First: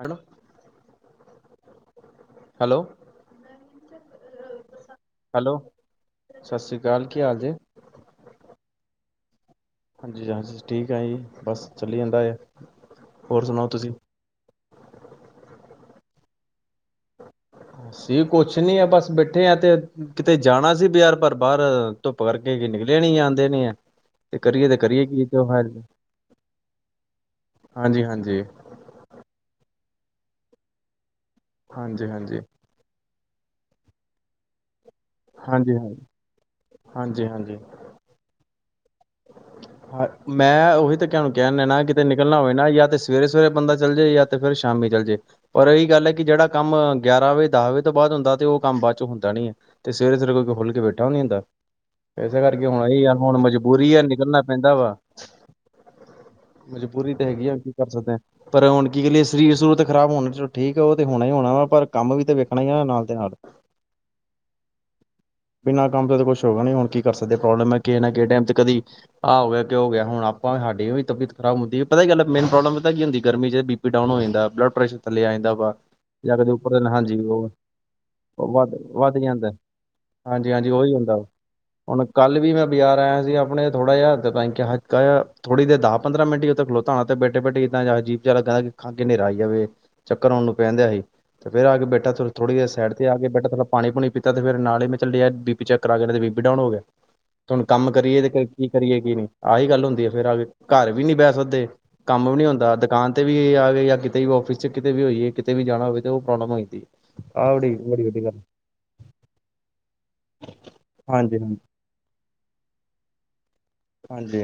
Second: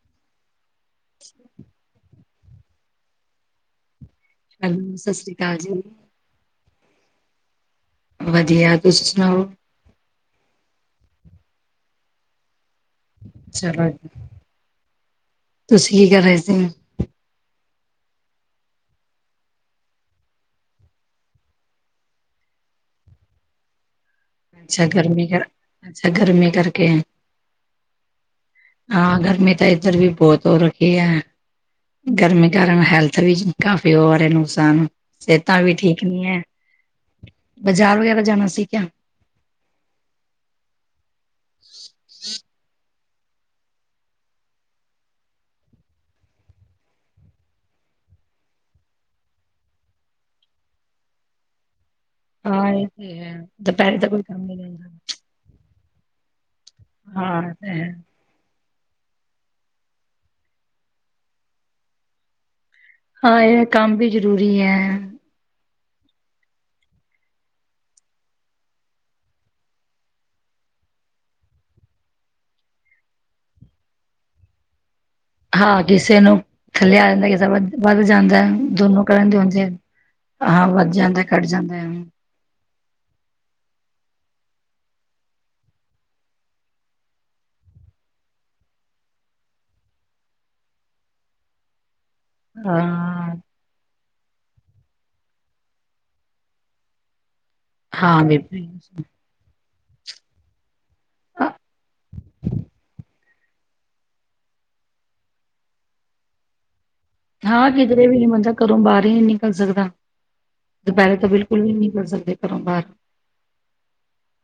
Hello hello hello ਸਤਿ ਸ੍ਰੀ hello ਅਕਾਲ ਜੀ [unintelligible] ਕੀ ਹਾਲ ਜੇ ਵਧੀਆ ਤੁਸੀ ਸੁਣਾਓ ਹਾਂਜੀ ਹਾਂਜੀ ਠੀਕ ਐ ਜੀ ਬਸ ਚੱਲੀ ਜਾਂਦਾ ਹੈ ਹੋਰ ਸੁਣਾਓ ਚਲੋ ਤੁਸੀਂ? [unintelligible] ਤੁਸੀਂ ਕੀ ਕਰ ਰਹੇ ਸੀ ਅਸੀ ਕੁਛ ਨੀ ਆ ਬਸ ਬੈਠੇ ਆ ਤੇ ਕਿਤੇ ਜਾਣਾ ਸੀ ਬਜ਼ਾਰ ਪਰ ਬਾਹਰ ਧੁੱਪ ਕਰਕੇ ਨਿਕਲੇ ਨੀ ਜਾਂਦੇ ਨੇ ਆ ਅੱਛਾ ਗਰਮੀ ਕਰ ਅੱਛਾ ਗਰਮੀ ਕਰਕੇ ਹਾਂਜੀ, ਹਾਂਜੀ, ਹਾਂ ਗਰਮੀ ਤਾਂ ਏ ਵੀ ਬਹੁਤ ਹੋ ਰੱਖੀ ਹੈ ਹਾਂਜੀ, ਹਾਂਜੀ, ਗਰਮੀ ਕਾਰਨ ਹੈਲਥ ਥ ਵੀ ਕਾਫੀ ਹੋਰੇ ਨੁਕਸਾਨ ਸਿਹਤਾਂ ਵੀ ਠੀਕ ਹਾਂਜੀ, ਨੀ ਹੈ ਬਾਜ਼ਾਰ ਵਗੈਰਾ ਜਾਣਾ ਸੀ ਕਿਆ ਹ ਮੈਂ ਉਹੀ ਤਾਂ ਕਹਿ ਨੂੰ ਕਹਿਣ ਦੇ ਨਾ ਕਿਤੇ ਨਿਕਲਣਾ ਹੋਵੇ ਨਾ ਜਾਂ ਤੇ ਸਵੇਰੇ ਸਵੇਰੇ ਬੰਦਾ ਚੱਲ ਜੇ ਜਾਂ ਫਿਰ ਸ਼ਾਮੀ ਚੱਲ ਜੇ ਪਰ ਇਹੀ ਗੱਲ ਹੈ ਕਿ ਜਿਹੜਾ ਕੰਮ ਗਿਆਰਾਂ ਵਜੇ ਦਸ ਵਜੇ ਤੋਂ ਬਾਅਦ ਹੁੰਦਾ ਤੇ ਉਹ ਕੰਮ ਬਾਅਦ ਚੋਂ ਹੁੰਦਾ ਨੀ ਹੈ ਤੇ ਸਵੇਰੇ ਸਵੇਰੇ ਕੋਈ ਖੁੱਲ ਕੇ ਬੈਠਾ ਵੀ ਨੀ ਹੁੰਦਾ ਇਸੇ ਹਾਂ ਕਰਕੇ ਹੁਣ ਇਹ ਤੇ ਆ ਹੈ ਹੁਣ ਮਜਬੂਰੀ ਦੁਪਹਿਰੇ ਆ ਤਾਂ ਕੋਈ ਨਿਕਲਣਾ ਕੰਮ ਨੀ ਪੈਂਦਾ ਰਹਿੰਦਾ ਵਾ ਮਜਬੂਰੀ ਤੇ ਹਾਂ ਹੈਗੀ ਇਹ ਆ ਕੀ ਤਾਂ ਕਰ ਹੈ ਸਕਦੇ ਆਂ ਪਰ ਹੁਣ ਕੀ ਕੀਏ ਸਰੀਰ ਸੂਰਰ ਖਰਾਬ ਹੋਣਾ ਚ ਠੀਕ ਆ ਉਹ ਤਾਂ ਹੋਣਾ ਹੀ ਹੋਣਾ ਵਾ ਪਰ ਕੰਮ ਵੀ ਤਾਂ ਵੇਖ ਹਾਂ ਇਹ ਕੰਮ ਵੀ ਜ਼ਰੂਰੀ ਹੈ ਬਿਨਾਂ ਕੰਮ ਤੋਂ ਕੁਛ ਹੋਗਾ ਨੀ ਹੁ ਕੀ ਕਰ ਸਕਦੇ ਪ੍ਰੋਬਲਮ ਹੈ ਟਾਈਮ ਤੇ ਕਦੀ ਆਹ ਹੋ ਗਿਆ ਕਿ ਹੋ ਗਿਆ ਹੁਣ ਆਪਾਂ ਸਾਡੀ ਵੀ ਤਬੀਅਤ ਖਰਾਬ ਹੁੰਦੀ ਹੈ ਪਤਾ ਹੀ ਗੱਲ ਮੇਨ ਪ੍ਰੋਬਲਮ ਪਤਾ ਕੀ ਹੁੰਦੀ ਗਰਮੀ ਚ ਬੀ ਪੀ ਡਾਊਨ ਹੋ ਜਾਂਦਾ ਬਲੱਡ ਪ੍ਰੈਸ਼ਰ ਥੱਲੇ ਆ ਜਾਂਦਾ ਵਾ ਹਾਂ ਕਿਸੇ ਜਾਂ ਨੂੰ ਕਦੇ ਉੱਪਰ ਦੇਨ ਥੱਲੇ ਆ ਹਾਂਜੀ ਜਾਂਦਾ ਕਿਸੇ ਉਹ ਵੱਧ ਵੱਧ ਜਾਂਦਾ ਵੱਧ ਦੋਨੋ ਵੱਧ ਕਰਨ ਦੇ ਜਾਂਦਾ ਹੁੰਦੇ ਹਾਂਜੀ ਹਾਂ ਹਾਂਜੀ ਵੱਧ ਉਹੀ ਹੁੰਦਾ ਜਾਂਦਾ ਘੱਟ ਜਾਂਦਾ ਹੁਣ ਹੈ। ਕੱਲ ਵੀ ਮੈਂ ਬਜ਼ਾਰ ਆਇਆ ਸੀ ਆਪਣੇ ਥੋੜਾ ਜਿਹਾ ਕਿਹਾ ਹੱਕਕਾ ਆ ਥੋੜੀ ਦੇ ਦਸ ਪੰਦਰਾਂ ਮਿੰਟ ਹੀ ਉਥੇ ਖਲੋਤ ਧਣਾ ਤੇ ਬੇਟੇ ਬੇ ਕਿਦਾਂ ਜੀ ਚਾਲ ਖਾਂ ਕੇ ਹਨੇਰਾ ਆਈ ਜਾਵੇ ਚੱਕਰ ਆਉਣ ਨੂੰ ਪੈਂਣ ਦਿਆ ਸੀ ਤੇ ਫੇਰ ਆ ਕੇ ਬੈਠਾ ਥੋੜੀ ਦੇਰ ਸਾਈਡ ਤੇ ਆ ਕੇ ਹਾਂ ਬੈਠਾ ਥਲਾ ਪਾਣੀ ਪੁਣੀ ਪ ਤੇ ਫੇਰ ਨਾਲ ਹੀ ਮੈਂ ਚੱਲ ਯਾਰ ਬੀਪੀ ਚੈੱਕ ਕਰਾ ਗਿਆ ਤੇ ਬੀਪੀ ਡਾਊਨ ਹੋ ਗਿਆ ਤੇ ਹੁਣ ਕੰਮ ਕਰੀਏ ਹਾਂ ਤੇ ਬੇਬੇ ਕੀ ਕਰੀਏ ਕੀ ਨ ਆਹੀ ਗੱਲ ਹੁੰਦੀ ਆ ਫੇਰ ਆ ਕੇ ਘਰ ਵੀ ਨੀ ਬਹਿ ਅ- ਸਕਦੇ ਕੰਮ ਵੀ ਨੀ ਹੁੰਦਾ ਦੁਕਾਨ ਕਿਤੇ ਵੀ ਆ ਗਏ ਜਾਂ ਕਿਤੇ ਵੀ ਔਫਿਸ ਚ ਕਿਤੇ ਵੀ ਹੋਈਏ ਕਿਤੇ ਵੀ ਜਾਣਾ ਹੋਵੇ ਤਾਂ ਉਹ ਪ੍ਰੋਬਲਮ ਹੋ ਜਾਂਦੀ ਹੈ ਆਹ ਹਾਂ ਬੜੀ ਬੜੀ ਕਿਧਰੇ ਵੱਡੀ ਵੀ ਗੱਲ ਮਨਦਾ ਘਰੋਂ ਬਾਹਰ ਹੀ ਨਹੀਂ ਨਿਕਲ ਸਕਦਾ ਦੁਪਹਿਰੇ ਤਾਂ ਹਾਂਜੀ ਹਾਂਜੀ ਬਿਲਕੁਲ ਵੀ ਨਹੀਂ ਨਿਕਲ ਸਕਦੇ ਘਰੋਂ ਬਾਹਰ ਹਾਂਜੀ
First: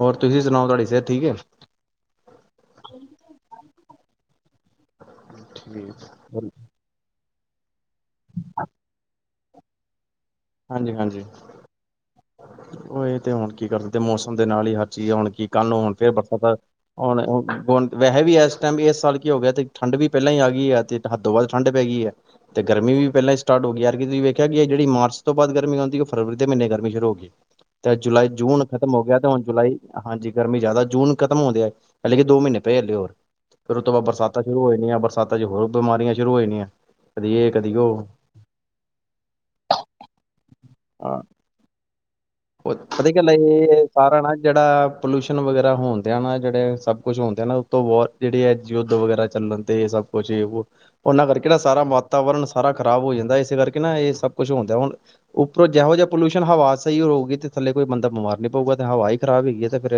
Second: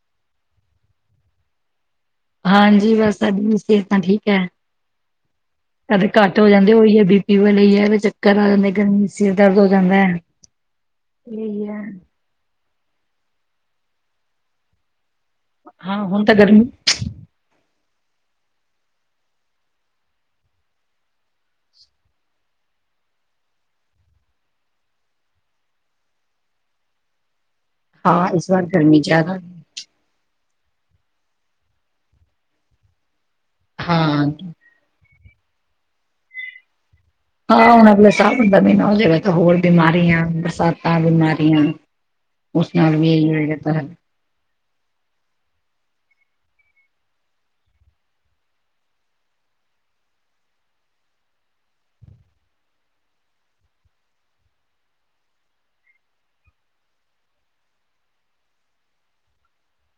ਹੋਰ ਤੁਸੀਂ ਸੁਣਾਓ ਤੁਹਾਡੀ ਸਿਹਤ ਠੀਕ ਏ ਹਾਂਜੀ ਬਸ ਸਾਡੀ ਵੀ ਸਿਹਤਾ ਠੀਕ ਏ ਕਦੇ ਘੱਟ ਹੋ ਠੀਕ ਜਾਂਦੇ ਉਹੀ ਹੈ ਬੀ ਪੀ ਵਾਲੇ ਹੈ ਵੀ ਚੱਕਰ ਆ ਜਾਂਦੇ ਗਰਮੀ ਚ ਸਿਰ ਦਰਦ ਹੋ ਜਾਂਦਾ ਏ ਹਾਂਜੀ ਹਾਂਜੀ ਉਹ ਇਹ ਤੇ ਹੁਣ ਕੀ ਕਰ ਸਕਦੇ ਮੌਸਮ ਦੇ ਨਾਲ ਹੀ ਹਰ ਚੀਜ਼ ਏ ਹੁਣ ਕਿ ਕੀ ਕੱਲ ਨੂੰ ਹੁਣ ਹਾਂ ਫੇਰ ਤਾਂ ਗਰਮੀ [unintelligible] ਵੈਸੇ ਵੀ ਇਸ ਟਾਈਮ ਇਸ ਸਾਲ ਕੀ ਹੋ ਗਿਆ ਏ ਤੇ ਠੰਢ ਵੀ ਪਹਿਲਾਂ ਹੀ ਆ ਗਈ ਏ ਤੇ ਹੱਦੋ ਵੱਧ ਠੰਡ ਪੈ ਗਈ ਏ ਤੇ ਗਰਮੀ ਵੀ ਪਹਿਲਾਂ ਹੀ ਸਾਰਟ ਹੋ ਗਈ ਯਾਰ ਕਿ ਤੁਸੀ ਵੇਖਿਆ ਕਿ ਜਿਹੜੀ ਮਾਰਚ ਤੋਂ ਬਾਅਦ ਗਰਮੀ ਆਉਂਦੀ ਏ ਫਰਵਰੀ ਦੇ ਮਹੀਨੇ ਗਰਮੀ ਸ਼ੁਰੂ ਹੋ ਗਈ ਤੇ ਹਾਂ ਜੁਲਾਈ ਇਸ ਜੂਨ ਵਾਰ ਖ਼ਤਮ ਗਰਮੀ ਹੋ ਗਿਆ ਤੇ ਜ਼ਿਆਦਾ ਹੁਣ ਜੁਲਾਈ ਹਾਂਜੀ ਗਰਮੀ ਜ਼ਿਆਦਾ ਜੂਨ ਖਤਮ ਹੁੰਦੇ ਆ ਹੈ ਹਲੇ ਕਿ ਦੋ ਮਹੀਨੇ ਪਏ ਹੱਲੇ ਹੋਰ ਫੇਰ ਉਸ ਤੋਂ ਬਾਅਦ ਹਾਂ ਬਰਸਾਤਾਂ ਸ਼ੁਰੂ ਹੋ ਜਾਣੀਆਂ ਬਰ ਸਾਂਤਾ ਚ ਹੋਰ ਬਿਮਾਰੀਆਂ ਸ਼ੁਰੂ ਹੋ ਜਾਣੀਆਂ ਕਦੀ ਇਹ ਹਾਂ ਕਦੀ ਹੁਣ ਉਹ ਅਗਲੇ ਸਾਬਣ ਦਾ ਮਹੀਨਾ ਹੋ ਜਾਏਗਾ ਤਾਂ ਹੋਰ ਬਿਮਾਰੀਆਂ ਬਰਸਾਤਾਂ ਬਿਮਾਰੀਆਂ ਉਸ ਨਾਲ ਪਤਾ ਕਿ ਵੀ ਗਲ ਇਹੀ ਏ ਹੋ ਜਾਤਾ ਹੈ ਇਹ ਸਾਰਾ ਨਾ ਜਿਹੜਾ ਪੋਲਿਊਸ਼ਨ ਵਗੈਰਾ ਹੋਣ ਦਿਆ ਨਾ ਜਿਹੜੇ ਸਭ ਕੁਛ ਹੋਣ ਦਿਆ ਨਾ ਉਤੋਂ ਵੋਰ ਜਿਹੜੀ ਏ ਯੁੱਧ ਵਗੈਰਾ ਚੱਲ ਣ ਤੇ ਸਭ ਕੁਛ ਇਹ ਬੋ ਉਹਨਾਂ ਕਰਕੇ ਨਾ ਸਾਰਾ ਵਾਤਾਵਰਨ ਸਾਰਾ ਖਰਾਬ ਹੋ ਜਾਂਦਾ ਏ ਇਸੇ ਕਰਕੇ ਨਾ ਇਹ ਸਭ ਕੁਛ ਹੁੰਦਾ ਹੁਣ ਉਪਰੋਂ ਜਿਹੋ ਜਿਹਾ ਪੋਲਿਊਸ਼ਨ ਹਵਾ ਸਹੀ ਰਹੁਗੀ ਤੇ ਥੱਲੇ ਕੋਈ ਬੰਦਾ ਬਿਮਾਰ ਨੀ ਪਊਗਾ ਤੇ ਹਵਾ ਹੀ ਖਰਾਬ ਹੈਗੀ ਤੇ ਫੇਰ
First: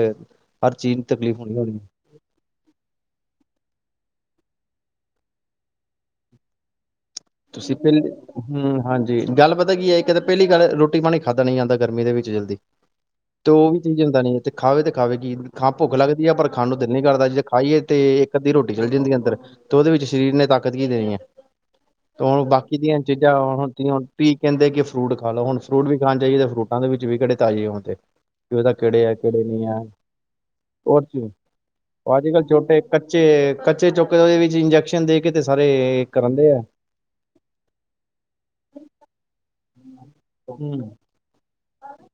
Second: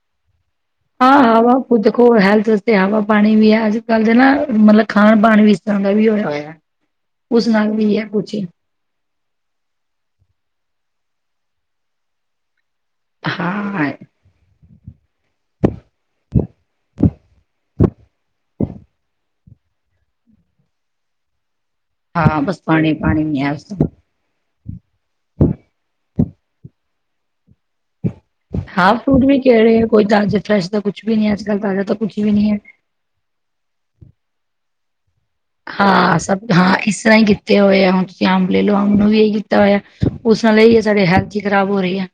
ਹਾਂ ਹਵਾ ਦੇਖੋ ਹੈਲਥ ਵਾਸਤੇ ਹਵਾ ਪਾਣੀ ਵੀ ਹੈ ਅੱਜ ਕੱਲ ਦੇ ਨਾ ਮਤਲਬ ਖਾਣ ਪਾਣ ਵੀ ਇਸ ਤਰ੍ਹਾਂ ਦਾ ਵੀ ਹੋਇਆ ਹੋਇਆ ਉਸ ਨਾਲ ਤੁਸੀਂ ਵੀ ਹੈ ਪਹਿਲੀ ਕੁਛ ਹੂੰ ਹਾਂਜੀ ਗੱਲ ਪਤਾ ਕੀ ਏ ਇਕ ਤੇ ਪਹਿਲੀ ਗੱਲ ਰੋਟੀ ਰੋਟੀ ਪਾਣੀ ਖਾਧਾ ਨੀ ਜਾਂਦਾ ਗਰਮੀ ਦੇ ਵਿੱਚ ਜਲਦੀ [inaudible] ਤੇ ਉਹ ਵੀ ਚੀਜ਼ ਹੁੰਦਾ ਨੀ ਤੇ ਖਾਵੇ ਤੇ ਖਾਵੇ ਕਿ ਖਾਂ ਭੁੱਖ ਲੱਗਦੀ ਏ ਪਰ ਖਾਣ ਨੂੰ ਦਿਲ ਨੀ ਕਰਦਾ ਜੇ ਖਾਈਏ ਤੇ ਇੱਕ ਅੱਧੀ ਰੋਟੀ ਚਲੇ ਜਾਂਦੀ ਏ ਅੰਦਰ ਤੇ ਉਹਦੇ ਵਿੱਚ ਸਰੀਰ ਨੇ ਤਾਕਤ ਕੀ ਦੇਣੀ ਏ ਤੇ ਹਾਂ ਹੁਣ ਬਸ ਬਾਕੀ ਪਾਣੀ ਦੀਆਂ ਪਾਣੀ ਚੀਜ਼ਾਂ ਨੀ ਹੈ ਉਸ ਹੁਣ ਤੋਂ ਬਾਅਦ। ਤੁਸੀਂ ਕਹਿੰਦੇ ਕਿ ਫਰੂਟ ਖਾ ਲਓ ਹੁਣ ਫਰੂਟ ਵੀ ਖਾਣ ਜਾਈਏ ਤੇ ਫਰੂਟਾਂ ਦੇ ਵਿੱਚ ਵੀ ਕਿਹੜੇ ਤਾਜ਼ੇ ਹੁੰਦੇ ਕਿ ਉਹਦਾ ਹਾਂ ਕਿਹੜੇ ਏ ਫਰੂਟ ਵੀ ਕਿਹੜੇ ਨਹੀਂ ਏ ਕੋਈ ਤਾਜ਼ੇ ਫਰੈਸ਼ ਦਾ ਕੁਛ ਹੋਰ ਵੀ ਕਿ ਨਹੀਂ ਅੱਜ ਕੱਲ੍ਹ ਤਾਜ਼ਾ ਤਾਂ ਉਹ ਕੁਛ ਅੱਜ ਵੀ ਕੱਲ ਨਹੀਂ ਹੈ ਛੋਟੇ ਕੱਚੇ ਤੇ ਕੱਚੇ ਚੁੱਕ ਉਹਦੇ ਵਿੱਚ ਇੰਨਜੈਕਸ਼ਨ ਦੇ ਕੇ ਤੇ ਸਾਰੇ ਹਾਂ ਕਰਨ ਸਭ ਦੇ ਐ ਹਾਂ ਇਸ ਤਰ੍ਹਾਂ ਹੀ ਕੀਤੇ ਹੋਏ ਆ ਹੁਣ ਤੁਸੀਂ ਅੰਬ ਲਓ ਅੰਬ ਨੂੰ ਵੀ ਇਹੀ ਕੀਤਾ ਹੋਇਆ ਉਸ ਨਾਲ ਇਹੀ ਐ ਹੂੰ, ਸਾਡੇ ਹੈਲਥ ਖ਼ਰਾਬ ਹੋ ਰਹੀ ਹੈ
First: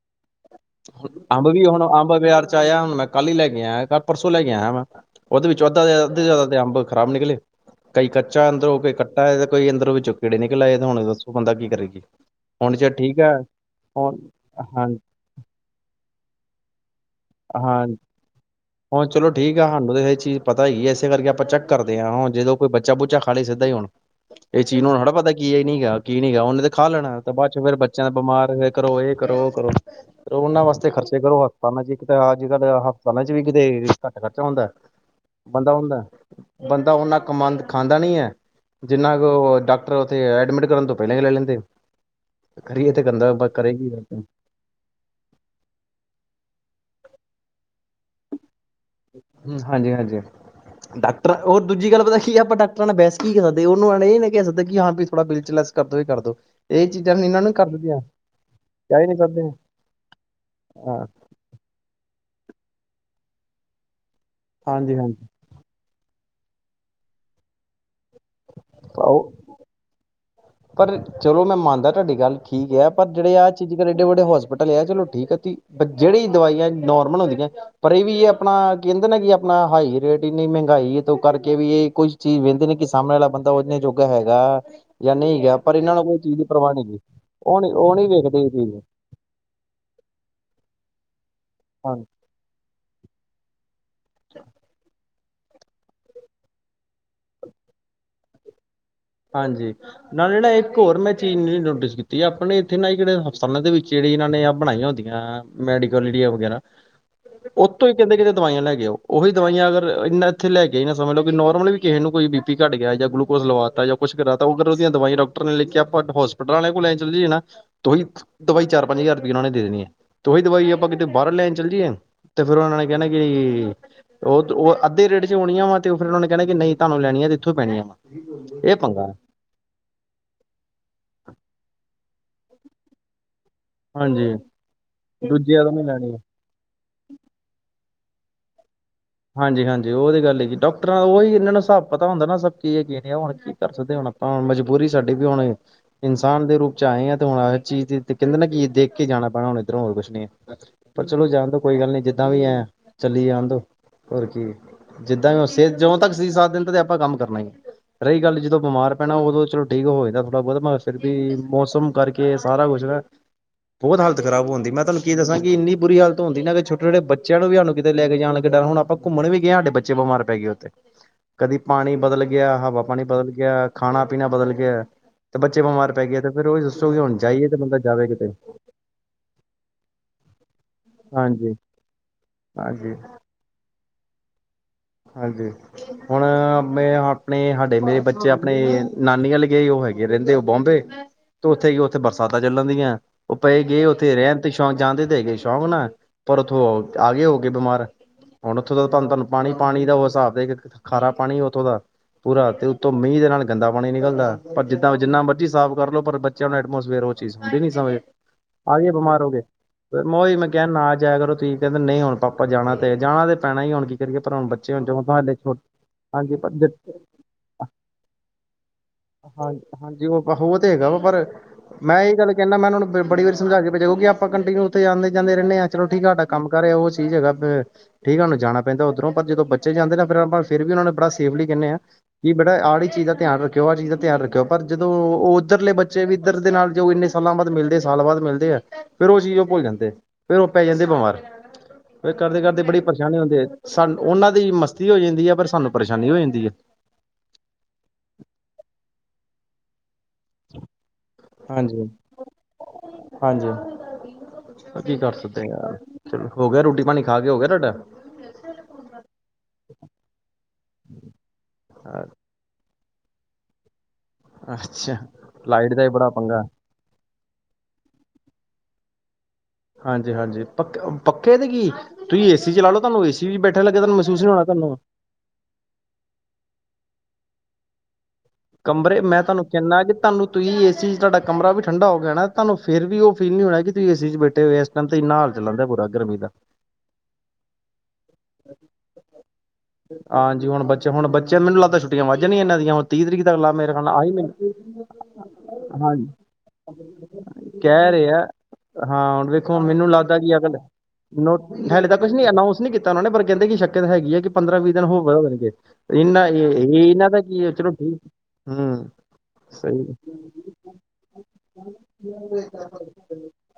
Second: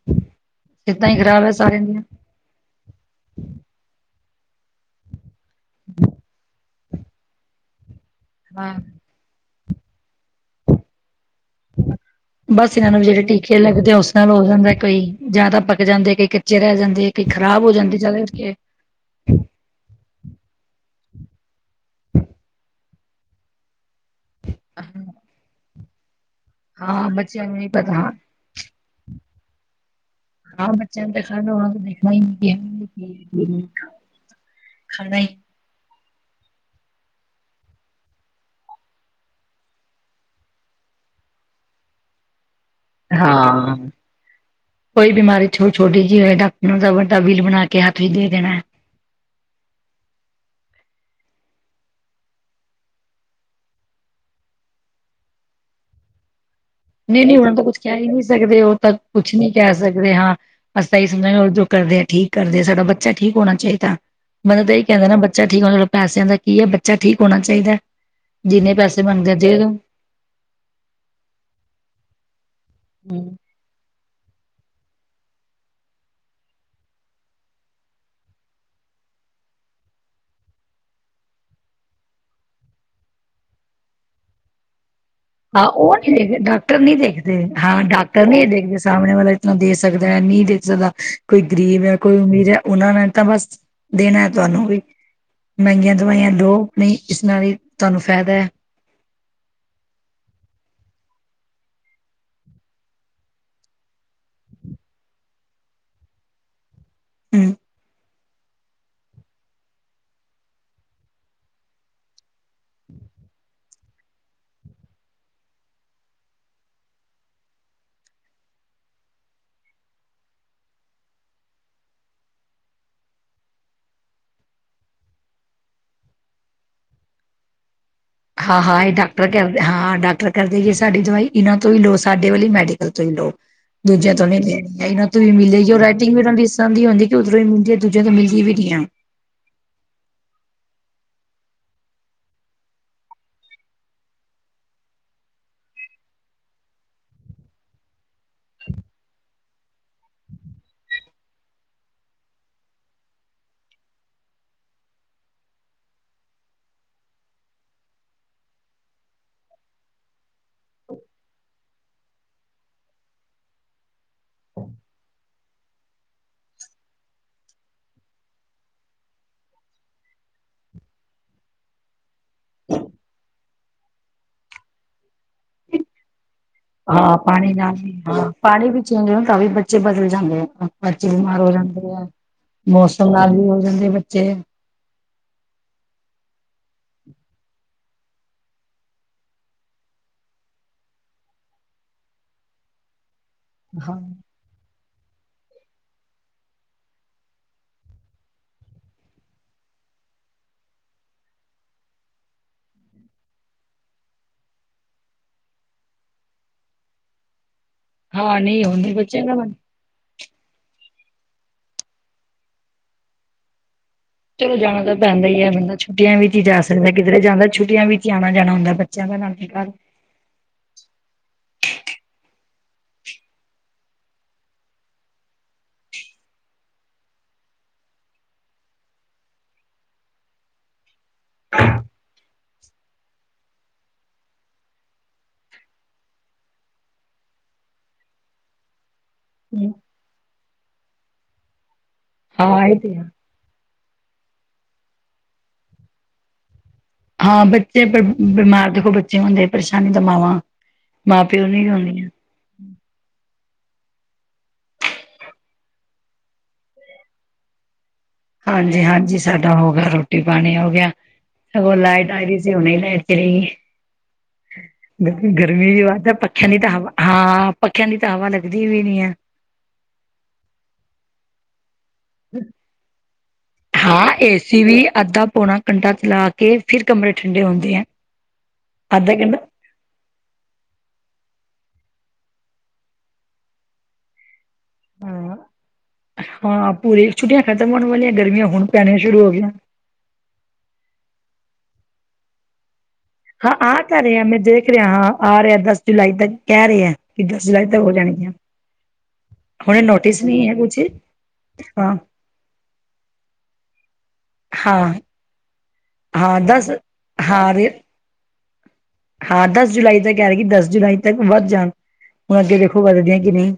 ਸਿਹਤਾਂ ਹੀ ਖ਼ਰਾਬ ਅੰਬ ਹੈ ਵੀ ਸਾਰਿਆਂ ਹੁਣ ਦੀਆਂ ਅੰਬ ਬਾਜਾਰ ਚ ਆਇਆ ਹੁਣ ਮੈਂ ਕੱਲ ਹੀ ਲੈ ਕੇ ਆਇਆ ਪਰਸੋ ਸੋਂ ਲੈ ਕੇ ਆਇਆ ਮੈਂ ਉਹਦੇ ਵਿੱਚੋਂ ਅੱਧਾ ਦੇ ਅੱਧੇ ਜ਼ਿਆਦਾ ਤੇ ਅੰਬ ਖਰਾਬ ਨਿਕਲੇ ਕਈ ਕੱਚਾ ਹਾਂ ਅੰਦਰੋਂ ਕੋਈ ਖੱਟਾ ਤੇ ਕੋਈ ਅੰਦਰੋਂ ਵਿੱਚੋਂ ਕੀੜੇ ਨਿਕਲ ਆਏ ਤੇ ਹੁਣ ਦੱਸੋ ਉਹ ਬੰਦਾ ਕੀ ਕਰੇ ਜੀ ਹੁਣ ਬਸ ਇਹਨਾਂ ਸ਼ਾਇਦ ਨੂੰ ਠੀਕ ਜਿਹੜੇ ਆ ਟੀਕੇ ਲੱਗਦੇ ਉਸ ਹੁਣ ਨਾਲ ਹੋ ਜਾਂਦਾ ਹਾਂ ਕੋਈ ਜ਼ਿਆਦਾ ਪੱਕ ਜਾਂਦੇ ਕਈ ਕੱਚੇ ਰਹਿ ਜਾਂਦੇ ਏ ਹਾਂ ਹੁਣ ਚਲੋ ਠੀਕ ਆ ਸਾਨੂੰ ਤਾਂ ਇਹ ਚੀਜ਼ ਪਤਾ ਹੀ ਹੈ ਇਹ ਕਰਕੇ ਆਪਾਂ ਚੈੱਕ ਕਰਦੇ ਆ ਹੁਣ ਜਦੋਂ ਕੋਈ ਬੱਚਾ ਬੂਚਾ ਖਾ ਲਏ ਸਿੱਧਾ ਹੀ ਹੁਣ ਇਹ ਚੀਜ਼ ਨੂੰ ਹੁਣ ਹਾਂ ਥੋੜਾ ਪਤਾ ਕੀ ਇਹ ਨੀ ਹੈਗਾ ਕੀ ਨੀ ਗਾ ਉਹਨੇ ਤਾਂ ਖਾ ਹਾਂ ਲੈਣਾ ਤੇ ਬੱਚਿਆਂ ਬਾਅਦ ਨੂੰ ਚ ਨਹੀਂ ਫੇਰ ਪਤਾ ਬੱਚਿਆਂ ਹਾਂ ਦਾ ਬਿਮਾਰ ਫ ਕਰੋ ਇਹ ਕਰੋ ਉਹ ਕਰੋ ਕਰੋ ਉਹਨਾਂ ਹਾਂ ਵਾਸਤੇ ਬੱਚਿਆਂ ਨੂੰ ਖਰਚੇ ਤਾਂ ਕਰੋ ਖਾਣਾ ਉਹਨਾਂ ਆਪਾਂ ਨੂੰ ਨਾ ਜੀ ਅੱਜ ਦੇਖਣਾ ਹੀ ਕੱਲ੍ਹ ਹਸਪਤਾਲਾਂ ਚ ਵੀ ਨਹੀਂ ਕਿਤੇ ਘੱਟ ਖਰਚਾ ਹੁੰਦਾ ਖਾਣਾ ਹੀ ਬੰਦਾ ਬੰਦਾ ਓਨਾ ਕਮਾਦਾ ਖਾਂਦਾ ਨੀ ਏ ਜਿੰਨਾ ਕੁ ਉਹ ਡਾਕਟਰ ਉੱਥੇ ਐਡਮਿਟ ਕਰਨ ਤੋਂ ਪਹਿਲਾਂ ਲੈ ਲੈਂਦੇ ਕਰੀਏ ਤੇ ਗੰਦਾ ਆਪਾਂ ਹਾਂ ਕਰੇਗੀ ਕੋਈ ਬਿਮਾਰੀ ਛੋ ਛੋਟੀ ਜਿਹੀ ਹੋਵੇ ਡਾਕਟਰਾਂ ਦਾ ਵੱਡਾ ਬਿਲ ਬਣਾ ਕੇ ਕੇ ਹੱਥ ਵਿਚ ਦੇ ਦੇਣਾ ਡਾਕਟਰਾਂ ਉਹ ਦੂਜੀ ਗੱਲ ਪਤਾ ਕੀ ਏ ਆਪਾਂ ਡਾਕਟਰਾਂ ਨਾਲ ਬਹਿਸ ਕੀ ਕਰ ਸਕਦੇ ਉਹਨੂੰ ਨਾਲੇ ਇਹ ਨਾ ਕਹਿ ਸਕਦੇ ਕਿ ਹਾਂ ਵੀ ਥੋੜਾ ਬਿਲ ਚ ਲੈਸ ਕਰਦੋ ਹੀ ਕਰਦੋ ਨਹੀਂ ਨਹੀਂ ਉਹਨਾਂ ਨੂੰ ਤਾਂ ਕੁਛ ਕਹਿ ਹੀ ਨਹੀਂ ਸਕਦੇ ਉਹ ਤਾਂ ਕਿਆ ਹੀ ਕੁਛ ਕਰਦੇ ਨਹੀਂ ਕਹਿ ਸਕਦੇ ਹਾਂ ਅਸੀਂ ਹਾਂ ਇਹੀ ਸਮਝਗੇ ਜੋ ਕਰ ਕਰਦੇ ਆ ਠੀਕ ਕਰਦੇ ਆ ਸਾਡਾ ਬੱਚਾ ਠੀਕ ਹੋਣਾ ਚਾਹੀਦਾ ਮਤਲਬ ਤਾਂ ਇਹ ਹਾਂਜੀ ਕਹਿੰਦੇ ਨਾ ਬੱਚਾ ਠੀਕ ਹੋਣਾ ਪੈਸਿਆਂ ਦਾ ਕੀ ਹੈ ਬੱਚਾ ਠੀਕ ਹੋਣਾ ਚਾਹੀਦਾ ਜਿੰਨੇ ਪੈਸੇ ਹਾਂਜੀ ਬਣਦੇ ਆ ਦੇ ਦੋ ਪਰ ਚਲੋ ਮੈਂ ਮੰਨਦਾ ਤੁਹਾਡੀ ਗੱਲ ਠੀਕ ਹੈ ਪਰ ਦੋ ਜਿਹੜੇ ਆਹ ਚੀਜ਼ ਕਰੇ ਅਤੇ ਬਹੁਤ ਸੁਆਦ ਆਉਂਦਾ ਸੀ। ਵੱਡੇ ਹੋਸਪਿਟਲ ਆ ਚਲੋ ਠੀਕ ਆ ਤੁਂ ਜਿਹੜੀ ਹੀ ਦਵਾਈਆਂ ਨੋਰਮਲ ਹੁੰਦੀਆਂ ਪਰ ਇਹ ਵੀ ਇਹ ਆਪਣਾ ਕਹਿੰਦੇ ਸਨ। ਕਿ ਆਪਣਾ ਹਾਈ ਰੇਟ ਇੰਨੀ ਮਹਿੰਗਾਈ ਤੋਂ ਕਰਕੇ ਵੀ ਇਹ ਕੁੱਝ ਚੀਜ਼ ਵਹਿੰਦੇ ਨੇ ਕਿ ਸਾਹਮਣੇ ਵਾਲਾ ਬੰਦਾ ਉਹਨੇ ਜੋ ਹੈ। ਹੈਗਾ ਯਾਨੀ ਕਿ ਸਿਕਰੀ ਤੋਂ ਛੁਟਕਾਰਾ ਪਾਉਣ। ਹਾਂ ਉਹ ਨਹੀ ਦੇਖਦੇ ਡਾਕਟਰ ਨਹੀ ਦੇਖਦੇ ਉਹ ਨੀ ਹਾਂ ਉਹ ਨੀ ਡਾਕਟਰ ਵੇਖਦੇ ਨਹੀ ਇਹ ਚੀਜ਼ ਦੇਖਦੇ ਸਾਹਮਣੇ ਵਾਲਾ ਇਤ ਦੇਖ ਸਕਦਾ ਸੀ। ਮ ਦੇਖ ਸਕਦਾ ਕੋਈ ਗਰੀਬ ਹੈ ਹਾਂ ਕੋਈ ਅਮੀਰ ਹੈ ਉਹਨਾਂ ਨੇ ਤਾਂ ਬਸ ਦੇਣਾ ਹੈ ਤੁਹਾਨੂੰ ਵੀ ਬੜਾ ਹੀ। ਮਹਿੰਗੀਆਂ ਦਵਾਈਆਂ ਲਓ ਨਹੀਂ ਇਸ ਨਾਲ ਹੀ ਤੁਹਾਨੂੰ ਫਾਇਦਾ ਹੈ। ਹਾਂਜੀ ਨਾਲੇ ਨਾ ਇੱਕ ਹੋਰ ਮੈਂ ਚੀਜ਼ ਨੋਟਿਸ ਕੀਤੀ ਆਪਣੇ ਇੱਥੇ ਨਾ ਕਿਹੜੇ ਹਸਪਤਾਲਾਂ ਦੇ ਵਿੱਚ ਚਗਿਯ ਦਵਾਈ ਦਿੱਤੀ ਜਾਂਦੀ ਹਨ। ਇਹਨਾਂ ਨੇ ਬਣਾਈਆਂ ਹੁੰਦੀਆਂ ਮੈਡੀਕਲ ਜਡੀਆ ਵਗੈਰਾ ਹਮ ਉੱਤੋਂ ਹੀ ਕਹਿੰਦੇ ਕਿਦੇ ਹਨ । ਦਵਾਈਆਂ ਲੈ ਕੇਓ ਉਹੀ ਦਵਾਈਆਂ ਅਗਰ ਇੰਨਾ ਇੱਥੇ ਲੈ ਕੇ ਨਾ ਸਮਝ ਲਓ ਕਿ ਨੋਰਮਲੀ ਵੀ ਕਿਸੇ ਨੂੰ ਕੋਈ ਬੀ ਪੀ ਘੱਟ ਗਿਆ ਜਾਂ ਗਲੂਕੋ ਹਨ । ਲਵਾਤਾ ਜਾਂ ਨਹੀਂ ਹੈ। ਕੁਛ ਕਰਾ ਤ ਅਗਰ ਉਹਦੀਆਂ ਦਵਾਈਆਂ ਡਾਕਟਰ ਨੇ ਲਿਖਿਆ ਆਪਾਂ ਹੋਸਪਿਟਲ ਵਾਲਿਆਂ ਕੋਲ ਚੱਲ ਜਾਣਾ ਉਹੀ ਦਵਾਈ ਚਾਰ ਪੰਜ ਕਾਮੇ ਹਨ। ਹਜ਼ਾਰ ਰੁਪਈਆ ਉਹਨਾਂ ਦੇਣੀ ਹੈ ਤੇ ਉਹੀ ਦਵਾਈ ਆਪਾਂ ਕਿਤੇ ਬਾਹਰ ਲੈਣ ਚੱਲੀਏ ਸੀ। ਤੇ ਫਿਰ ਉਹਨਾਂ ਨੇ ਕਹਿਣਾ ਕਿ ਤੁਸੀ ਕਦੋਂ ਨਾਨਕਾ ਜਾਣਾ ਹਨ। ਉਹ ਉਹ ਅੱਧੇ ਰੇਟ ਚ ਆਉਣੀਆਂ ਵਾ ਤੇ ਫਿਰ ਉਹ ਨੇ ਕਹਿਣਾ ਕਿ ਨਹੀਂ ਤੁਹਾਨੂੰ ਲਈਆਂ ਤੇ ਇੱਥੋਂ ਪੈਣੀਆਂ ਵਾ ਹਨ । ਹਾਂ ਹਾਂ ਇਹ ਡਾਕਟਰ ਕਰਦੇ ਹਾਂ ਡਾਕਟਰ ਕਰਦੇ ਜੇ ਸਾਡੀ ਦਵਾਈ ਇਹਨਾਂ ਤੋਂ ਵੀ ਲੋਸ ਮਿਲਦਾ ਸੀ। ਸਾਡੇ ਵਾਲੀ ਮੈਡੀਕਲ ਤੋਂ ਹੀ ਲਓ ਮਿਲ ਜਾਂਦਾ ਹਨ। ਹਾਂਜੀ ਦੂਜਿਆਂ ਤੋਂ ਵੀ ਇਹਨਾਂ ਤੋਂ ਵੀ ਦੂਜਿਆਂ ਮਿਲੇਗੀ ਤੋਂ ਉਹ ਨੀ ਲੈਣੀ ਰਾਈਟਿੰਗ ਵੀ ਇਹਨਾਂ ਦੀ ਇਸ ਤਰ੍ਹਾਂ ਦੀ ਹੁੰਦੀ ਉਧਰੋਂ ਹੀ ਮਦੀ ਵੀ ਹੈ। ਦੂਜਿਆਂ ਤੋਂ ਮਿਲਦੀ ਵੀ ਨਹੀਂ ਆ ਗਿਆ ਹਨ। ਹਾਂਜੀ ਹਾਂਜੀ ਉਹ ਤਾਂ ਗੱਲ ਹੀ ਕਿ ਡਾਕਟਰਾਂ ਦਾ ਉਹੀ ਇਹਨਾਂ ਨੂੰ ਹਿਸਾਬ ਪਤਾ ਹੁੰਦਾ ਨਾ ਸਭ ਕੀ ਹੈ ਕੀ ਹੁਣ ਕੀ ਕਰ ਸਕਦੇ ਹੋ । ਆਪਾਂ ਹੁਣ ਮਜਬੂਰੀ ਸਾਡੀ ਵੀ ਹੁਣ ਇਨਸਾਨ ਦੇ ਰੂਪ ਚ ਆਏ ਹਾਂ ਤੇ ਹੁਣ ਇਹ ਚੀਜ਼ ਦੀ ਗੱਲ ਕਰੀਏ। ਤੇ ਕਹਿੰਦੇ ਨਾ ਕਿ ਦੇਖ ਕੇ ਜਾਣਾ ਪੈਣਾ ਹੁਣ ਤੱਕ ਹਨ। ਇਧਰੋਂ ਹੋਰ ਕੁਛ ਨੀ ਹੈ ਪਰ ਚਲੋ ਜਾਣ ਦੋ ਕੋਈ ਗੱਲ ਨੀ ਜਿੱਦਾਂ ਵੀ ਆ ਚੱਲੀ ਜਾਣ ਦੋ ਓਹਦੀ ਮਰਜੀ ਹਾਗੀ। ਹੋਰ ਕੀ ਜਿੱਦਾਂ ਵੀ ਸ ਜਦੋਂ ਤੱਕ ਸੀ ਸਾਥ ਦਿੰ ਆਪਾਂ ਕੰਮ ਕਰਨਾ ਹੀ ਸੀ ਰਹੀ ਗੱਲ ਜਦੋਂ ਬਿਮਾਰ ਪੈਣਾ ਉਦੋਂ ਚਲੋ ਠੀਕ ਹੋ ਜਾਂਦਾ ਥੋੜਾ ਬਹੁਤ ਮੈਂ ਫਿਰ ਵੀ ਮੌਸਮ ਕਰਕੇ ਸਾਰਾ ਕੁਛ ਕੰਮ ਕਰਨ ਵਾਲੇ ਨੂੰ ਹੀ ਗੱਲ ਕਰੀ ਹਨ। [unintelligible] ਬਹੁਤਾਲਤ ਖ਼ਬ ਹੁੰਦੀ ਮੈਂ ਤੁਹਾਨੂੰ ਕੀ ਦੱਸਾਂ ਕਿੰਨੀ ਬੁਰੀ ਹਤ ਹੁੰਦੀ ਨਾ ਕਿ ਛੋਟੇ ਛੋਟੇ ਬੱਚਿਆਂ ਨੂੰ ਵੀ ਸਾਨ ਕਿਤੇ ਲੈ ਕੇ ਜਾਣ ਡਰੁਣ ਲਗ ਪਏ ਸਨ। ਆਪਾਂ ਘੁੰਮਣ ਵੀ ਗਏ ਸਾਡੇ ਬੱਚੇ ਬਮਾਰ ਪੈ ਗਏ ਉੱਥੇ ਇਸ ਲਿਆ ਸਾਨੂੰ ਫ਼ਿਕਰ ਹੁੰਦਾ ਹਨ । ਕਦੀ ਪਾਣੀ ਬਦਲ ਗਿਆ ਹਵਾ ਪਾਣੀ ਬਦਲ ਗਿਆ ਖਾਣਾ ਪੀਣਾ ਬਦਲ ਗਿਆ ਸੀ। ਇਸ ਲਈ ਵੀ ਬਿਮਾਰ ਹੋ ਜਾਂਦਾ ਹਨ। ਤੇ ਬੱਚੇ ਬਿਮਾਰ ਪੈ ਗਏ ਤੇ ਫਿਰ ਉਹਨਾਂ ਦੀਆਂ ਧਿਆਨ ਜਾਂਦਾ ਰੱਖਣਾ ਪੈਂਦਾ ਹਨ। ਹਾਂ ਪਾਣੀ ਨਾਲ ਹਾਂ ਪਾਣੀ ਵੀ ਚੇਂਦੇ ਤਾਂ ਵੀ ਬੱਚੇ ਬਦਲ ਜਾਂਦੇ ਆ ਬੱਚੇ ਬਿਮਾਰ ਹੋ ਹਾਂਜੀ ਜਾਂਦੇ ਸਨ ਦੇ ਆ ਹਾਂਜੀ ਮੌਸਮ ਨਾਲ ਵੀ ਹੋ ਜਾਂਦੇ ਬੱਚੇ ਬਿਮਾਰ। ਹਾਂਜੀ ਹੁਣ ਮੈਂ ਆਪਣੇ ਸਾਡੇ ਮੇਰੇ ਬੱਚੇ ਆਪਣੇ ਨਾਨੀ ਵਾਲ ਗਏ ਉਹ ਬਹੁਤ ਮਜਾ ਕਰਦੇ ਹਨ। ਹੈਗੇ ਰਹਿੰਦੇ ਉਹ ਬੋਂਬੇ ਤੇ ਉੱਥੇ ਉੱਥੇ ਬਰਸਾਤ ਚੱਲਣਦੀਆਂ ਉਹ ਪਏ ਗਏ ਹਾਂ, ਉੱਥੇ ਰਹਿਣ ਤੇ ਸ਼ੌਕ ਭੀ ਬਹੁਤ ਹੁੰਦਾ ਹਨ। ਜਾਂਦੇ ਤੇ ਹੈਗੇ ਸ਼ੌਂਕ ਨਾ ਪਰ ਉੱਥੋਂ ਆ ਗਏ ਹੋ ਗਏ ਬਿਮਾਰ ਹੁਣ ਉੱਥੋਂ ਦਾ ਤੁਹਾਨੂੰ ਤੁਹਾਨੂੰ ਪਾਣੀ ਦਾ ਫ਼ਰਕ ਪਾਂ ਜਾਂਦਾ । ਪਾਣੀ ਦਾ ਉਹ ਹਿਸਾਬ ਦੇ ਖਾਰਾ ਪਾਣੀ ਉੱਥੋਂ ਦਾ ਵੜਿਆ ਨੀ ਲਗਦਾ ਸਾਨੂੰ। ਪੂਰਾ ਤੇ ਉੱਤੋਂ ਮੀਂਹ ਦੇ ਨਾਲ ਗੰਦਾ ਪਾਣੀ ਨਿਕਲਦਾ ਪਰ ਜਿੱਦਾਂ ਜਿੰਨਾ ਮਰਜ਼ੀ ਸਾਫ਼ ਕਰ ਲੋ ਪਰ ਬੱਚਿਆਂ ਨੂੰ ਐਟਮੋਸਫੇਅਰ ਉਹ ਚੀਜ਼ ਹੁੰਦੀ ਸੀ। ਨੀ ਸਮਝ ਹਾਂ ਨਹੀਂ ਆ ਗਏ ਹੁੰਦੀ ਬਿਮਾਰ ਬੱਚਿਆਂ ਹੋ ਗਏ ਦਾ ਔਰ ਘੁੰਮ ਧੂਪ ਚੋ। ਮੈਂ ਹੀ ਮੈਂ ਕਿਹਾ ਨਾ ਜਾਇ ਕਰੋ ਤੁਸੀਂ ਕਹਿੰਦੇ ਨਹੀਂ ਹੁਣ ਪਾਾ ਜਾਣਾ ਤੇ ਜਾਣਾ ਤੇ ਪੈਣਾ ਹੀ ਹੁਣ ਕੀ ਕਰੀਏ ਹਨ। ਚਲੋ ਜਾਣਾ ਤਾਂ ਪੈਂਦਾ ਹੀ ਹੈ ਬੰਦਾ ਛੁੱਟੀਆਂ ਵੀ ਹੀ ਜਾ ਹਾਂਜੀ ਸਕਦਾ ਕਿੱਧਰੇ ਜਾਂਦਾ ਛੁਟੀਆਂ ਵੀ ਹੀ ਆਣਾ ਜਾਣਾ ਹੁੰਦਾ ਬੱਚਿਆਂ ਨੂੰ ਮਜਾ ਆਉਣ ਹਨ । ਹਾਂਜੀ ਹਾਂਜੀ ਉਹ ਉਹ ਤੇ ਹੈਗਾ ਵਾ ਪਰ ਮੈਂ ਇਹ ਗੱਲ ਉਣਾ ਨੂੰ ਵੀ ਦੱਸ ਦਿਓ। ਕਹਿੰਦਾ ਮੈਂਨਾਂ ਨੂੰ ਬੜੀ ਵ ਸਮਾ ਕੇੇਜਊੂਗੀ ਆਪਾਂ ਕੰਟੀਿਊ ਉੱਥੇ ਆਂਦੇ ਜਾਂਦੇ ਰਹਿੰਦੇ ਹ ਚੋ ਠੀਕ ਆਾ ਕੰਮ ਕਰਹਾ ਉਹ ਚੀਜ਼ ਹੈਗਾ ਸੀ। ਠੀਕ ਆ ਉਹਨੂੰ ਜਾਣਾ ਪੈਂਦਾ ਉੱਧਰੋਂ ਵਿਚ ਬਦਲਾਅ ਹਨ। ਪਰ ਜਦੋਂ ਬੱਚੇ ਜਾਂਦੇ ਨਾ ਫਿਰ ਆਪ ਫਿਰ ਵੀ ਉਹਨਾਂ ਨੇ ਬੜਾ ਸੇਫਲੀ ਕਹਿੰਦੇ ਆਾਂ ਕਿ ਬੇਾ ਆ ਵਾਲੀ ਚੀਜ਼ ਦਾ ਧਿਆਨ ਰੱਖਓ ਆਹ ਚੀਜ਼ ਦਾ ਧਿਆਨ ਰੱਖਣਾ ਚਾਹੀਦਾ ਸੀ। ਰੱਖਿਓ ਪਰ ਜਦੋਂ ਉਹ ਉੱਧਰਲੇ ਬੱਚੇ ਵੀ ਇੱਧਰ ਦੇ ਨਾਲ ਜੋ ਇੰਨੇ ਸਾਲਾਂ ਬਾਅਦ ਮਿਲਦੇ ਸਾਲ ਬਾਅਦ ਮਿਲਦੇ ਆ ਕੇ ਮੈਨੂੰ ਵੀ ਹੈ। ਫੇਰ ਉਹ ਚੀਜ਼ ਉਹ ਭੁੱਲ ਜਾਂਦੇ ਫੇਰ ਉਹ ਪੈ ਜਾਂਦੇ ਬਿਮਾਰ ਫਿਰ ਕਰਦੇ ਕਰਦੇ ਹਾਂ ਇਹ ਬੜੀ ਤੇ ਹੈ। ਪਰੇਸ਼ਾਨੀ ਹੁੰਦੀਆਂ ਹਨ। ਸਾਨ ਉਹਨਾਂ ਦੀ ਮਸਤੀ ਹੋ ਜਾਂਦੀ ਹੈ ਪਰ ਸਾਨੂੰ ਪਰੇਸ਼ਾਨੀ ਹੋ ਜਾਂਦੀ ਹੈ। ਹਾਂ ਬੱਚੇ ਬਿਮਾਰ ਦੇਖੋ ਬੱਚੇ ਹੁੰਦੇ ਪਰੇਸ਼ਾਨੀ ਨਹੀਂ ਹੈ। ਮਾਵਾਂ ਮਾਂ ਪਿਓ ਹਾਂਜੀ [unintelligible] ਹਾਂਜੀ ਕੀ ਕਰ ਸਕਦੇ ਯਾਰ ਚ ਹੋ ਗਿਆ ਰੋਟੀ ਪਾਣੀ ਖਾ ਕੇ ਹੋ ਗਿਆ ਤੁਹਾਡਾ ਹਾਂਜੀ, ਹਾਂਜੀ ਸਾਡਾ ਹੋ ਗਿਆ ਰੋਟੀ ਪਾਣੀ ਹੋ ਗਿਆ। [unintelligible] ਅੱਛਾ ਗ ਗਰਮੀ ਲਾਈਟ ਦੀ ਦਾ ਹੀ ਬਾਤ ਬੜਾ ਹੈ ਪੰਗਾ ਪੱਖਿਆਂ ਦੀ ਤਾਂ ਹਵਾ ਹਾਂ ਪੱਖਿਆਂ ਦੀ ਤਾਂ ਹਵਾ ਲੱਗਦੀ ਵੀ ਨੀ ਹੈ। [unintelligible] ਹਾਂਜੀ ਹਾਂਜੀ ਪੱਕ ਪੱਕੇ ਤੇ ਕੀ ਤੁਸੀਂ ਏਸੀ ਚਲਾ ਲੋ ਤੁਹਾਨੂੰ ਏਸੀ ਵੀ ਬੈਠੇ ਲੱਗੇ ਤੁਹਾਨੂੰ ਹਾਂ ਮਹਿਸੂਸ ਨਹੀਂ ਹੋਣਾ ਏਸੀ ਵੀ ਤੁਹਾਨੂੰ ਅੱਧਾ ਪੌਣਾ ਕੰਢਾ ਚਲਾ ਕੇ ਫਿਰ ਕਮਰੇ ਠੰਡੇ ਹੁੰਦੇ ਹੈ। ਕਮਰੇ ਮੈਂ ਤੁਹਾਨੂੰ ਕਹਿੰਦਾ ਕਿ ਤੁਹਾਨੂੰ ਤੁਸੀਂ ਏਸੀ ਚ ਤੁਹਾਡਾ ਕਮਰਾ ਵੀ ਠੰਡਾ ਹੋ ਗਿਆ ਨਾ ਤੁਹਾਨ ਫਿਰ ਵੀ ਉਹ ਫੀਲ ਨੀ ਹੋਣਾ ਕਿ ਤੁਸੀਂ ਇਸੀ ਚ ਬੈੇਠੇ ਹੋਏ ਹਾਂ ਆ [unintelligible] ਹਾਂ ਪੂਰੀ ਛੁੱਟੀਆਂ ਖਤਮ ਹੋਣ ਵਾਲੀਆਂ ਗਰਮੀਆਂ ਹੁਣ ਪੈਣੀਆਂ ਸ਼ੁਰੂ ਹੋ ਗਈਆਂ ਹਾਂਜੀ ਹੁਣ ਬੱਚੇ ਹੁਣ ਬੱਚਿਆਂ ਮੈਨੂੰ ਲੱਗਦਾ ਛੁੱਟੀਆਂ ਵੱਧ ਜਾਣਿਆ ਇਹਨਾਂ ਦੀਆਂ। ਤਰੀਕ ਤੱਕ ਹਾਂ ਲਾ ਮੇਰੇ ਆ ਖਿਆਲ ਨਾਲ ਤਾਂ ਆਹੀ ਰਿਹਾ ਮੈਂ ਮਹੀਨੇ ਦੇਖ ਰਿਹਾ ਹਾਂ ਆ ਰਿਹਾ ਦਸ ਹਾਂਜੀ ਜੁਲਾਈ ਤੱਕ ਕਹਿ ਰਿਹਾ ਕਿ ਦਸ ਜੁਲਾਈ ਤੱਕ। ਕਹਿ ਹੋ ਰਹੇ ਆ ਜਾਣਗੀਆਂ। ਹਾਂ ਹੁਣ ਵਖੋ ਹੁਣੇ ਮੈਨੂੰ ਲੱਗਦਾ ਨੋਟਿਸ ਕਿ ਨਹੀਂ ਹੈ ਅਗਲ ਕੁਛ ਹਾਲਲੇ ਹਾਂ ਤਾਂ ਕੁਛ ਨੀ ਅਨਾਊਂਸ ਨਹੀਂੀ ਕੀਤਾ ਉਹਨਾਂ ਨੇ ਕਹਿੰਦੇ ਕਿ ਸ਼ਕਤ ਹੈਗੀ ਹੈ ਕਿ ਪੰਦਰਾਂ ਵੀਹ ਦਿਨ ਹਾਂ ਹੋਰ ਵਧਾ ਦੇਣਗੇ। ਇਹਨਾਂ ਹਾਂ ਦਸ ਇਹਨਾਂ ਦਾ ਕੀ ਹਾਂ ਚਲੋ ਰ ਠੀਕ ਹਮ ਹਾਂ ਦਸ ਜੁਲਾਈ ਤੱਕ ਯਾਰ ਕਿ ਦਸ ਜੁਲਾਈ ਤੱਕ ਵੱਧ ਜਾਣ ਹੁਣ ਅੱਗੇ ਦੇੇਖੋ ਵੱਧਦੇਆਂ ਕਿ ਨਹੀਂ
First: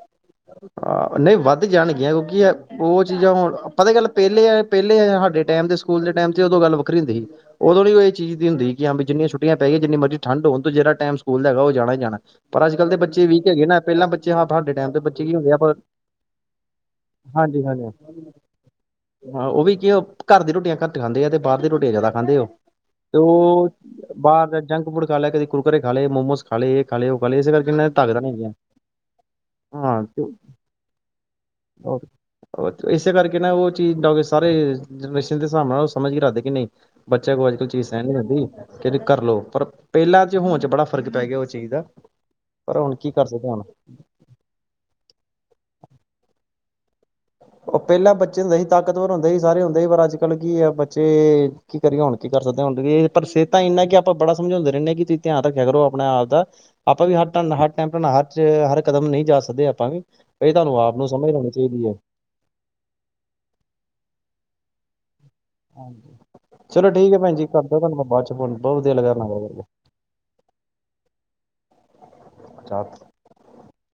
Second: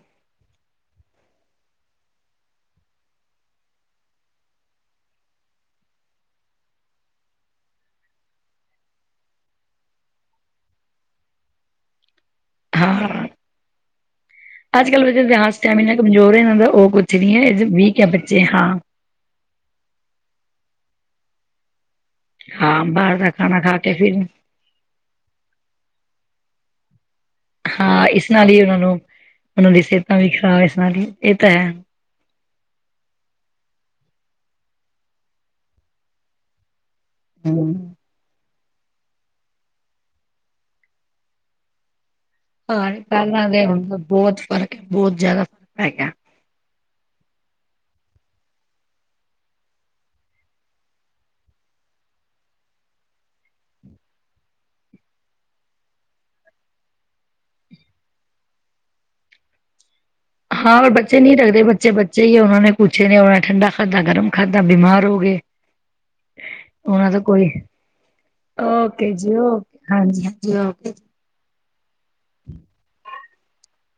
ਹਹ ਨਹੀਂ ਵੱਧ ਜਾਣਗੀਆਂ ਕਿਉਂਕਿ ਉਹ ਚੀਜ਼ਾਂ ਹੁਣ ਪਤਾ ਗੱਲ ਪਹਿਲੇ ਪਹਿਲੇ ਸਾਡੇ ਟਾਈਮ ਤੇ ਸਕੂਲ ਦੇ ਟਾਈਮ ਤੇ ਉਦੋਂ ਗੱਲ ਵੱਖਰੀ ਹੁੰਦੀ ਸੀ ਉਦੋਂੀ ਉਹ ਇਹ ਚੀਜ਼ ਦੀ ਹੁੰਦੀ ਕਿ ਹਾਂ। [unintelligible] ਛੁੱਟਿਆ ਪੈ ਗਈਆ ਜਿੰਨੀ ਮਰਜ਼ ਠਢ ਹੋਣ ਤੇ ਜਿਹੜ ਟਾਈਮ ਸਕੂਲ ਹੈਗਾ ਜਾਣਾ ਹੀ ਜਾਣਾ ਪਰ ਅੱਜ ਕੱਲ ਦੇ ਹਾਂ ਬੱਚੇ ਵੀਕ ਹੈਗੇ ਨਾ ਪਹਿਲਾਂ ਬੱਚੇ ਬੱਚੇ ਹਾਂ ਸਾਡੇ ਅੱਜ ਟਾਈਮ ਦੇ ਕੱਲ੍ਹ ਬੱਚੇ ਕੀ ਹਾਂ ਹੁੰਦੇ ਆ ਪਰ ਸਟੈਮੀਨਾ ਕਮਜ਼ੋਰ ਹੈ ਇਹਨਾਂ ਦਾ ਉਹ ਕੁਛ ਨੀ ਹੈ ਹਾਂਜੀ ਹਾਂਜੀ। ਵੀਕ ਹੈ ਬੱਚੇ ਹਾਂ ਹਾਂ ਉਹ ਵੀ ਕੀ ਘਰ ਦੀ ਰੋਟੀਆਂ ਘੱਟ ਖਾਂਦੇ ਆ ਤੇ ਬਾਹਰ ਦੀ ਰੋਟੀਆਂ ਜ਼ਿਆਦਾ ਖਾਂਦੇ ਹੋ ਹਾਂ ਬਾਹਰ ਤੇ ਦਾ ਖਾਣਾ ਉਹ ਖਾ ਕੇ ਫਿਰ ਬਾਹਰ ਦਾ ਜੰਕ ਫੂਡ ਖਾ ਲਿਆ ਕਦੇ ਕੁੁਰਕੁਰਰੇ ਖਾ ਲਏ ਮੋਮੋਸ ਖਾ ਲਏ। [unintelligible] ਹਾਂ ਹਾਂ ਇਸ ਨਾਲ ਹੀ ਉਹਨਾਂ ਨੂੰ ਉਹਨਾਂ ਦੀ ਸਿਹਤਾਂ ਵੀ ਖ਼ਰਾਬ ਇਸ ਨਾਲ ਇਹ ਤਾਂ ਹੈ। ਇਸੇ ਕਰਕੇ ਨਾ ਉਹ ਚੀਜ਼ ਸਾਰੇ ਜਨਰੇਸ਼ਨ ਦੇ ਹਿਸਾਬ ਨਾਲ ਉਹ ਸਮਝ ਕੇ ਰੱਖਦੇ ਕਿ ਨਹੀਂ ਬੱਚਿਆਂ ਕੋਲ ਅੱਜ ਕਲ ਚੀਜ਼ ਹੂੰ। ਸਹਿਣ ਨੀ ਦਿੰਦੀ। ਕਹਿੰਦੇ ਕਰਲਓ ਪਰ ਪਹਿਲਾਂ ਚ ਹੋਣ ਚ ਬੜਾ ਫ਼ਰਕ ਪੈ ਗਿਆ ਉਹ ਚੀਜ਼ ਦਾ। ਪਰ ਹਾਂ ਹੁਣ ਕੀ ਕਰ ਸਕਦੇ ਪਹਿਲਾਂ ਹਾਂ ਦੇ ਹੁਣ ਬਹੁਤ ਫ਼ਰਕ ਬਹੁਤ ਜਿਆਦਾ ਫ਼ਰਕ ਪੈ ਗਿਆ। ਉਹ ਪਹਿਲਾਂ ਬੱਚੇ ਹੁੰਦੇ ਸੀ ਤਾਕਤਵਰ ਹੁੰਦੇ ਸੀ ਸਾਰੇ ਹੁੰਦੇ ਸੀ ਪਰ ਅੱਜ ਕੱਲ ਕੀ ਆ ਬੱਚੇ ਕੀ ਕਰੀਏ ਹੁ ਕੀ ਕਰ ਸਕਦੇ ਹ ਪਰ ਸਿਹਤਾਂ ਇੰਨਾ ਕਿ ਆਪਾਂ ਬੜਾ ਸਮਝਾਉਂਦੇ ਰਹਿੰਦੇਾਂ ਕਿ ਤੁਸੀਂ ਧਿਆਨ ਰੱਖਿਆ ਕਰੋ ਆਪ ਦਾ ਆਪਾਂ ਵੀ ਹੱਟ। ਹਰ ਟਾਈਮ ਹਰ ਚ ਹਰ ਕਦਮ ਨਹੀਂ ਜਾ ਸਕਦੇ ਆਪਾਂ ਵੀ [unintelligible] ਤੁਹਾਨੂੰ ਆਪ ਨੂੰ ਸਮਝ ਆਉਣੀ ਚਾਹੀਦੀ ਹੈ। ਚਾਹੀਏ ਉਹਨਾਂ ਨੇ ਪੁੱਛਿਆ ਨੇ ਉਹਣਾ ਠੰਡਾ ਖਾਧਾ ਗਰਮ ਖਾਧਾ ਬਿਮਾਰ ਹੋ ਗਏ। ਹਾਂਜੀ। ਚਲੋ ਉਹਨਾਂ ਠੀਕ ਦਾ ਹੈ ਭੈਣ ਜੀ ਕੋਈ ਕਰਦੇ ਤੁਹਾਨੂੰ ਬਾਅਦ ਚ ਫੌਨ ਬਹੁਤ ਵਧੀਆ ਓਕੇ ਜੀ ਲਗਾ। ਓਕੇ ਹਾਂਜੀ ਹਾਂਜੀ ਓਕੇ। [unintelligible]